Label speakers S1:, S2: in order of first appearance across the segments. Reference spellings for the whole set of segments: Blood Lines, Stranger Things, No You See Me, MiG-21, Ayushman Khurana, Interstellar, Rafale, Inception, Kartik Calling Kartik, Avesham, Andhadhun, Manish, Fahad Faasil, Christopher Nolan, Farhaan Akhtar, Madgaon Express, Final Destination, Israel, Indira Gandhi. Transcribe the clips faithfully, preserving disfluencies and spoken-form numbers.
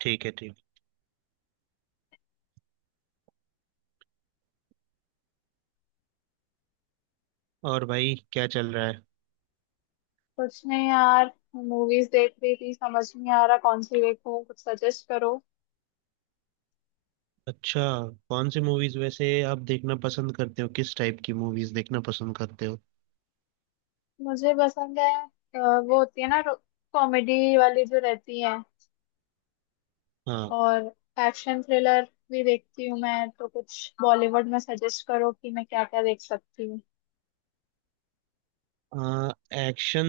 S1: ठीक है। ठीक। और भाई क्या चल रहा है?
S2: कुछ नहीं यार, मूवीज देख रही थी। समझ नहीं आ रहा कौन सी देखूं, कुछ सजेस्ट करो।
S1: अच्छा। कौन सी मूवीज वैसे आप देखना पसंद करते हो? किस टाइप की मूवीज देखना पसंद करते हो?
S2: मुझे पसंद है, अ, वो होती है ना, कॉमेडी वाली जो रहती है।
S1: हाँ।
S2: और एक्शन थ्रिलर भी देखती हूँ मैं, तो कुछ बॉलीवुड में सजेस्ट करो कि मैं क्या क्या देख सकती हूँ।
S1: आ, एक्शन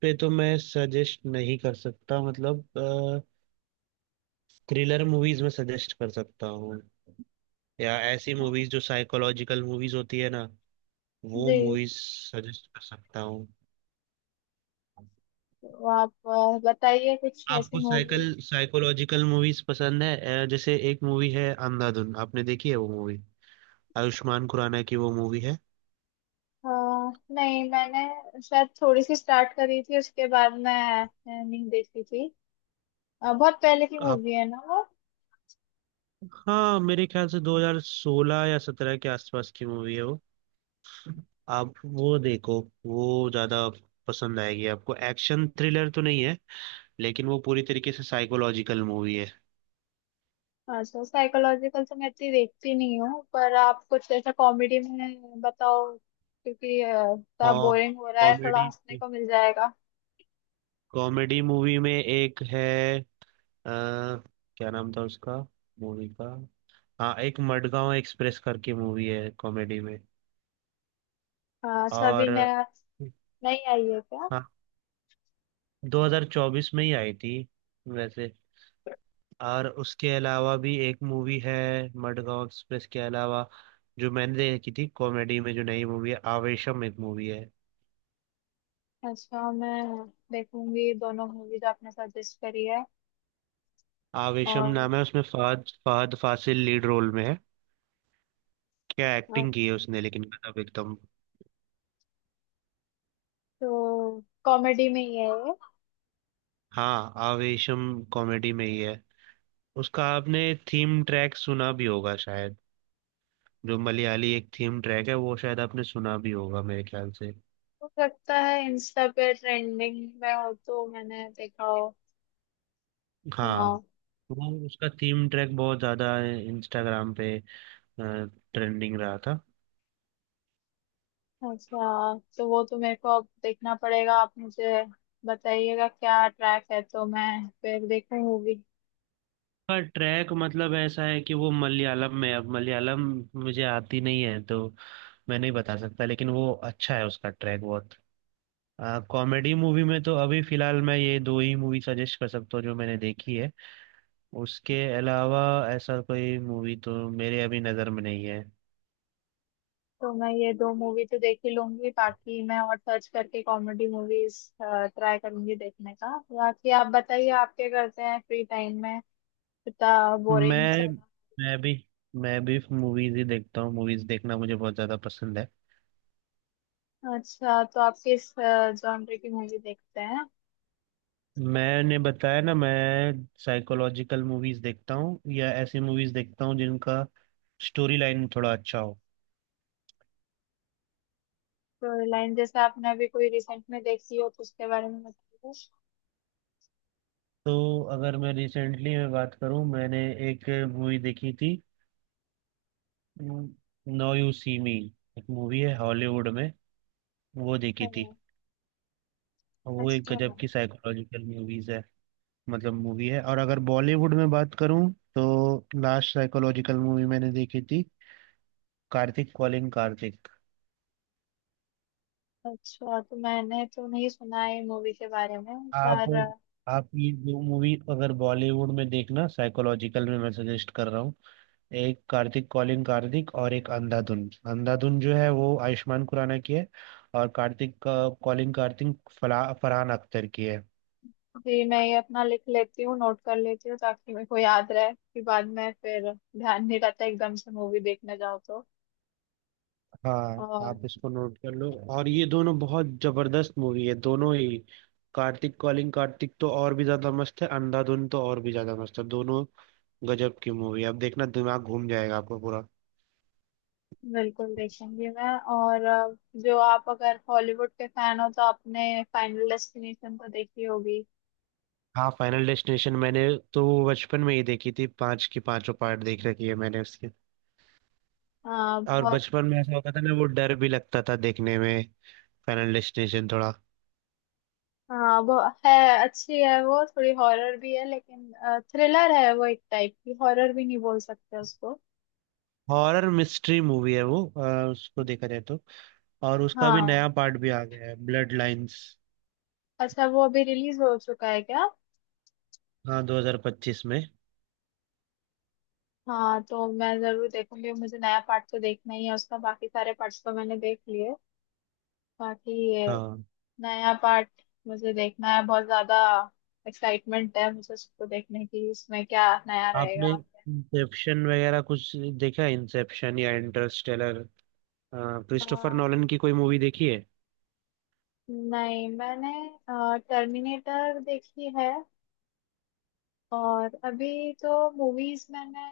S1: पे तो मैं सजेस्ट नहीं कर सकता, मतलब थ्रिलर मूवीज में सजेस्ट कर सकता हूँ, या ऐसी मूवीज जो साइकोलॉजिकल मूवीज होती है ना, वो
S2: जी।
S1: मूवीज सजेस्ट कर सकता हूँ।
S2: तो आप अ, बताइए कुछ ऐसी
S1: आपको साइकल
S2: मूवीज।
S1: साइकोलॉजिकल मूवीज पसंद है? अ, जैसे एक मूवी है अंधाधुन, आपने देखी है वो मूवी? आयुष्मान खुराना की वो मूवी है।
S2: नहीं, मैंने शायद थोड़ी सी स्टार्ट करी थी, उसके बाद मैं अ, नहीं देखी थी। अ, बहुत पहले की
S1: आप
S2: मूवी है ना वो।
S1: हाँ, मेरे ख्याल से दो हज़ार सोलह या सत्रह के आसपास की मूवी है वो। आप वो देखो, वो ज्यादा पसंद आएगी आपको। एक्शन थ्रिलर तो नहीं है लेकिन वो पूरी तरीके से साइकोलॉजिकल मूवी है।
S2: अच्छा, साइकोलॉजिकल तो मैं इतनी देखती नहीं हूँ, पर आप कुछ ऐसा कॉमेडी में बताओ क्योंकि अ, थोड़ा
S1: और
S2: बोरिंग हो रहा है, थोड़ा
S1: कॉमेडी,
S2: हंसने को मिल जाएगा।
S1: कॉमेडी मूवी में एक है, आ, क्या नाम था उसका, मूवी का? हाँ, एक मडगांव एक्सप्रेस करके मूवी है कॉमेडी में।
S2: हाँ, अच्छा। अभी
S1: और
S2: नया नहीं आई है क्या?
S1: हाँ, दो हज़ार चौबीस में ही आई थी वैसे। और उसके अलावा भी एक मूवी है, मडगांव एक्सप्रेस के अलावा, जो मैंने देखी थी कॉमेडी में, जो नई मूवी है, आवेशम एक मूवी है।
S2: अच्छा, मैं देखूंगी दोनों मूवी जो आपने सजेस्ट करी है।
S1: आवेशम
S2: और
S1: नाम है, उसमें फहद फहद फासिल लीड रोल में है। क्या
S2: अ,
S1: एक्टिंग की है उसने, लेकिन गजब एकदम।
S2: तो कॉमेडी में ही है ये?
S1: हाँ, आवेशम कॉमेडी में ही है। उसका आपने थीम ट्रैक सुना भी होगा शायद। जो मलयाली एक थीम ट्रैक है, वो शायद आपने सुना भी होगा, मेरे ख्याल से।
S2: हो सकता है, इंस्टा पे ट्रेंडिंग में हो तो मैंने देखा हो, सुना
S1: हाँ,
S2: हो।
S1: वो उसका थीम ट्रैक बहुत ज्यादा इंस्टाग्राम पे ट्रेंडिंग रहा था।
S2: अच्छा, तो वो तो मेरे को अब देखना पड़ेगा। आप मुझे बताइएगा क्या ट्रैक है तो मैं फिर देखूं मूवी।
S1: का ट्रैक मतलब ऐसा है कि वो मलयालम में, अब मलयालम मुझे आती नहीं है तो मैं नहीं बता सकता, लेकिन वो अच्छा है उसका ट्रैक बहुत। कॉमेडी मूवी में तो अभी फिलहाल मैं ये दो ही मूवी सजेस्ट कर सकता हूँ जो मैंने देखी है। उसके अलावा ऐसा कोई मूवी तो मेरे अभी नज़र में नहीं है।
S2: तो मैं ये दो मूवी तो देख ही लूंगी, बाकी मैं और सर्च करके कॉमेडी मूवीज ट्राई करूंगी देखने का। बाकी आप बताइए, आप क्या करते हैं फ्री टाइम में, इतना बोरिंग
S1: मैं
S2: चला।
S1: मैं भी मैं भी मूवीज ही देखता हूँ, मूवीज देखना मुझे बहुत ज़्यादा पसंद है।
S2: अच्छा, तो आप किस जॉनर की मूवी देखते हैं?
S1: मैंने बताया ना, मैं साइकोलॉजिकल मूवीज देखता हूँ, या ऐसी मूवीज देखता हूँ जिनका स्टोरी लाइन थोड़ा अच्छा हो।
S2: तो लाइन जैसे आपने अभी कोई रिसेंट में देखी हो तो उसके बारे में बताइए।
S1: तो अगर मैं रिसेंटली मैं बात करूँ, मैंने एक मूवी देखी थी, नो यू सी मी, एक मूवी है हॉलीवुड में, वो
S2: अ,
S1: देखी थी। वो एक
S2: अच्छा।
S1: गजब की साइकोलॉजिकल मूवीज है, मतलब मूवी है। और अगर बॉलीवुड में बात करूँ तो लास्ट साइकोलॉजिकल मूवी मैंने देखी थी कार्तिक कॉलिंग कार्तिक।
S2: अच्छा, तो मैंने तो नहीं सुना है मूवी के बारे में,
S1: आप
S2: पर
S1: आप ये दो मूवी अगर बॉलीवुड में देखना, साइकोलॉजिकल में मैं सजेस्ट कर रहा हूँ, एक कार्तिक कॉलिंग कार्तिक और एक अंधाधुन। अंधाधुन जो है वो आयुष्मान खुराना की है, और कार्तिक कॉलिंग कार्तिक फला फरहान अख्तर की है।
S2: अभी मैं ये अपना लिख लेती हूँ, नोट कर लेती हूँ, ताकि मेरे को याद रहे। कि बाद में फिर ध्यान नहीं रहता, एकदम से मूवी देखने जाओ तो।
S1: हाँ,
S2: और
S1: आप इसको नोट कर लो। और ये दोनों बहुत जबरदस्त मूवी है, दोनों ही। कार्तिक कॉलिंग कार्तिक तो और भी ज्यादा मस्त है, अंधाधुन तो और भी ज्यादा मस्त है, दोनों गजब की मूवी। आप देखना, दिमाग घूम जाएगा आपका पूरा।
S2: बिल्कुल देखेंगी मैं। और अ, जो आप अगर हॉलीवुड के फैन हो तो आपने फाइनल डेस्टिनेशन तो देखी होगी।
S1: हाँ, फाइनल डेस्टिनेशन मैंने तो वो बचपन में ही देखी थी, पांच की पांचों पार्ट देख रखी है मैंने उसके।
S2: हाँ
S1: और
S2: बहुत।
S1: बचपन में ऐसा होता था ना, वो डर भी लगता था देखने में, फाइनल डेस्टिनेशन थोड़ा।
S2: हाँ वो है, अच्छी है वो। थोड़ी हॉरर भी है लेकिन, थ्रिलर है वो एक टाइप की। हॉरर भी नहीं बोल सकते उसको।
S1: हॉरर मिस्ट्री मूवी है वो अ, उसको देखा जाए तो। और उसका भी
S2: हाँ।
S1: नया पार्ट भी आ गया है, ब्लड लाइंस।
S2: अच्छा, वो अभी रिलीज हो चुका है क्या?
S1: हाँ, दो हज़ार पच्चीस में।
S2: हाँ, तो मैं जरूर देखूंगी। मुझे नया पार्ट तो देखना ही है उसका, बाकी सारे पार्ट्स तो मैंने देख लिए। बाकी ये
S1: हाँ,
S2: नया पार्ट मुझे देखना है, बहुत ज्यादा एक्साइटमेंट है मुझे उसको देखने की। इसमें क्या नया
S1: आपने
S2: रहेगा?
S1: इंसेप्शन वगैरह कुछ देखा है? इंसेप्शन या इंटरस्टेलर,
S2: अ,
S1: क्रिस्टोफर नॉलन की कोई मूवी देखी है?
S2: नहीं, मैंने टर्मिनेटर देखी है। और अभी तो मूवीज मैंने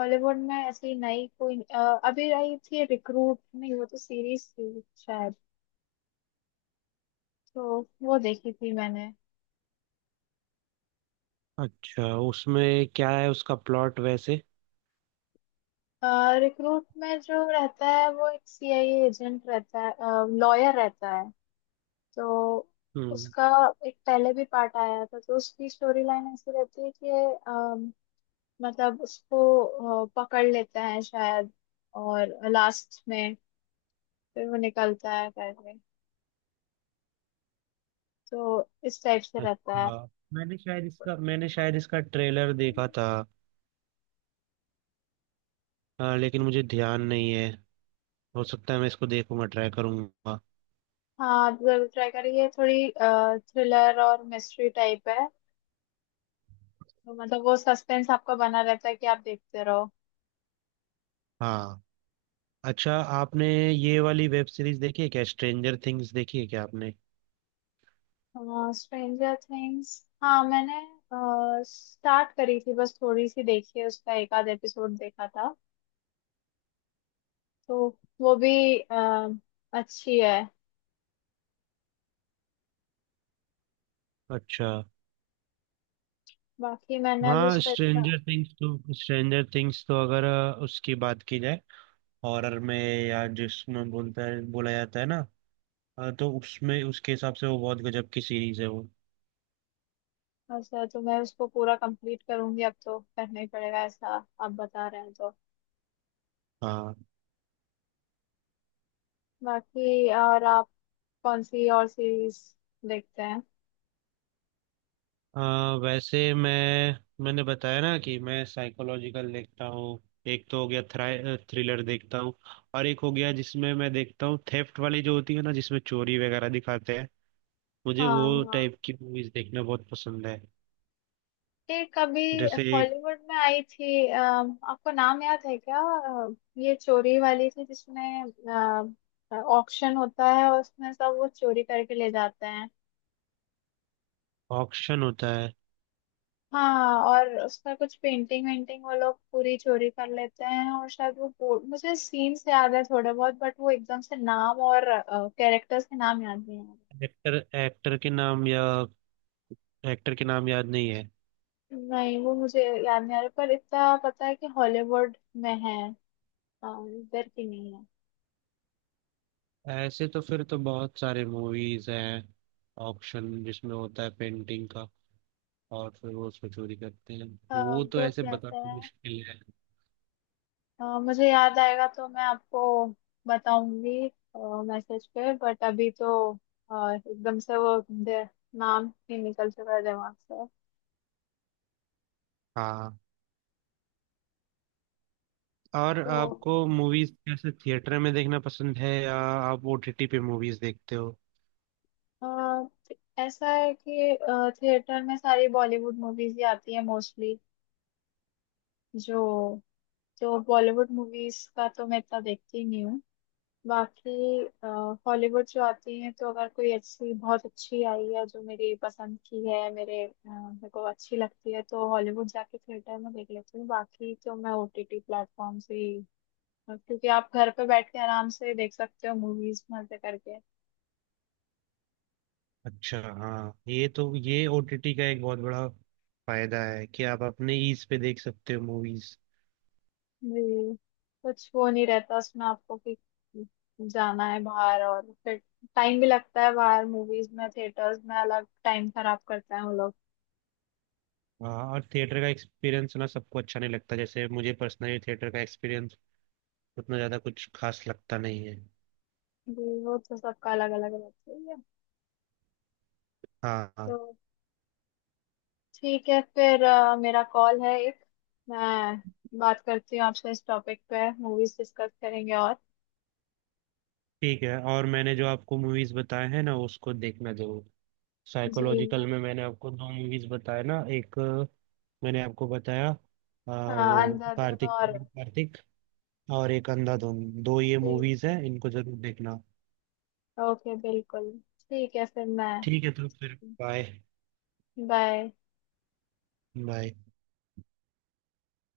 S2: हॉलीवुड में ऐसी नई कोई अ, अभी आई थी रिक्रूट, नहीं वो तो सीरीज थी शायद। तो वो देखी थी मैंने।
S1: अच्छा, उसमें क्या है, उसका प्लॉट वैसे?
S2: रिक्रूट में जो रहता है, वो एक सीआईए एजेंट रहता है, लॉयर रहता है। तो
S1: हम्म।
S2: उसका एक पहले भी पार्ट आया था। तो उसकी स्टोरी लाइन ऐसी रहती है कि अम, मतलब उसको अ, पकड़ लेता है शायद। और लास्ट में फिर वो निकलता है करके। तो इस टाइप से रहता है।
S1: अच्छा, मैंने शायद इसका मैंने शायद इसका ट्रेलर देखा था, अ, लेकिन मुझे ध्यान नहीं है। हो सकता है, मैं इसको देखूंगा, ट्राई करूंगा।
S2: हाँ, आप जरूर ट्राई करिए। थोड़ी थ्रिलर और मिस्ट्री टाइप है तो मतलब वो सस्पेंस आपका बना रहता है, कि आप देखते रहो।
S1: हाँ। अच्छा, आपने ये वाली वेब सीरीज देखी है क्या, स्ट्रेंजर थिंग्स देखी है क्या आपने?
S2: स्ट्रेंजर थिंग्स, हाँ मैंने स्टार्ट करी थी। बस थोड़ी सी देखी है, उसका एक आध एपिसोड देखा था। तो वो भी अ, अच्छी है।
S1: अच्छा।
S2: बाकी मैंने अभी उस
S1: हाँ,
S2: पर इतना।
S1: स्ट्रेंजर थिंग्स तो स्ट्रेंजर थिंग्स तो अगर अ, उसकी बात की जाए, हॉरर में या जिसमें बोलता है, बोला जाता है ना, अ, तो उसमें उसके हिसाब से वो बहुत गजब की सीरीज है वो।
S2: अच्छा, तो मैं उसको पूरा कंप्लीट करूंगी। अब तो करना ही पड़ेगा, ऐसा आप बता रहे हैं तो।
S1: हाँ
S2: बाकी और आप कौन सी और सीरीज देखते हैं?
S1: अ, वैसे मैं मैंने बताया ना कि मैं साइकोलॉजिकल देखता हूँ। एक तो हो गया थ्रा थ्रिलर देखता हूँ, और एक हो गया जिसमें मैं देखता हूँ, थेफ्ट वाली जो होती है ना, जिसमें चोरी वगैरह दिखाते हैं, मुझे
S2: हाँ,
S1: वो
S2: हाँ।
S1: टाइप की मूवीज देखना बहुत पसंद है।
S2: एक अभी
S1: जैसे एक
S2: हॉलीवुड में आई थी, अ, आपको नाम याद है क्या? अ, ये चोरी वाली थी, जिसमें ऑक्शन होता है और उसमें सब वो चोरी करके ले जाते हैं।
S1: ऑक्शन होता है।
S2: हाँ, और उसका कुछ पेंटिंग वेंटिंग वो लोग पूरी चोरी कर लेते हैं। और शायद वो बोर्ड। मुझे सीन्स याद है थोड़े बहुत, बट वो एकदम से नाम और कैरेक्टर्स के नाम याद नहीं आ
S1: एक्टर एक्टर के नाम या एक्टर के नाम याद नहीं है।
S2: रहे। नहीं, वो मुझे याद नहीं आ रहा, पर इतना पता है कि हॉलीवुड में है। अ, इधर की नहीं है।
S1: ऐसे तो फिर तो बहुत सारे मूवीज हैं, ऑक्शन जिसमें होता है पेंटिंग का और फिर वो उसको चोरी करते हैं, वो तो
S2: ग्रुप
S1: ऐसे
S2: रहता
S1: बताना
S2: है।
S1: मुश्किल है।
S2: अ, मुझे याद आएगा तो मैं आपको बताऊंगी मैसेज पे। बट अभी तो अ, एकदम से वो दे- नाम ही निकल चुका है दिमाग से।
S1: हाँ। और
S2: तो
S1: आपको मूवीज कैसे थिएटर में देखना पसंद है, या आप ओटीटी पे मूवीज देखते हो?
S2: अ, थ- ऐसा है कि थिएटर में सारी बॉलीवुड मूवीज ही आती है मोस्टली। जो जो बॉलीवुड मूवीज का तो मैं इतना देखती नहीं हूँ। बाकी हॉलीवुड जो आती है तो अगर कोई अच्छी, बहुत अच्छी आई है जो मेरी पसंद की है, मेरे अ, मेरे को अच्छी लगती है, तो हॉलीवुड जाके थिएटर में देख लेती हूँ। बाकी तो मैं ओटीटी प्लेटफॉर्म से ही, क्योंकि आप घर पे बैठ के आराम से देख सकते हो मूवीज मजे करके।
S1: अच्छा, हाँ, ये तो ये ओटीटी का एक बहुत बड़ा फायदा है कि आप अपने ईज पे देख सकते हो मूवीज।
S2: जी। कुछ वो नहीं रहता उसमें आपको कि जाना है बाहर, और फिर टाइम भी लगता है बाहर मूवीज में, थिएटर्स में अलग टाइम खराब करते हैं वो लोग।
S1: हाँ, और थिएटर का एक्सपीरियंस ना सबको अच्छा नहीं लगता, जैसे मुझे पर्सनली थिएटर का एक्सपीरियंस उतना ज़्यादा कुछ खास लगता नहीं है।
S2: जी, वो तो सबका अलग अलग रहता है।
S1: हाँ,
S2: तो
S1: हाँ।
S2: ठीक है फिर। अ, मेरा कॉल है एक। मैं बात करती हूँ आपसे, इस टॉपिक पे मूवीज डिस्कस करेंगे। और
S1: ठीक है, और मैंने जो आपको मूवीज बताए हैं ना, उसको देखना जरूर।
S2: जी मैं।
S1: साइकोलॉजिकल में मैंने आपको दो मूवीज बताए ना, एक मैंने आपको बताया आ,
S2: हाँ,
S1: वो
S2: अंधाधुन
S1: कार्तिक
S2: और।
S1: कार्तिक, और एक अंधाधुन, दो ये
S2: जी,
S1: मूवीज हैं, इनको जरूर देखना।
S2: ओके, बिल्कुल। ठीक है, फिर मैं।
S1: ठीक है तो फिर, बाय।
S2: बाय।
S1: बाय।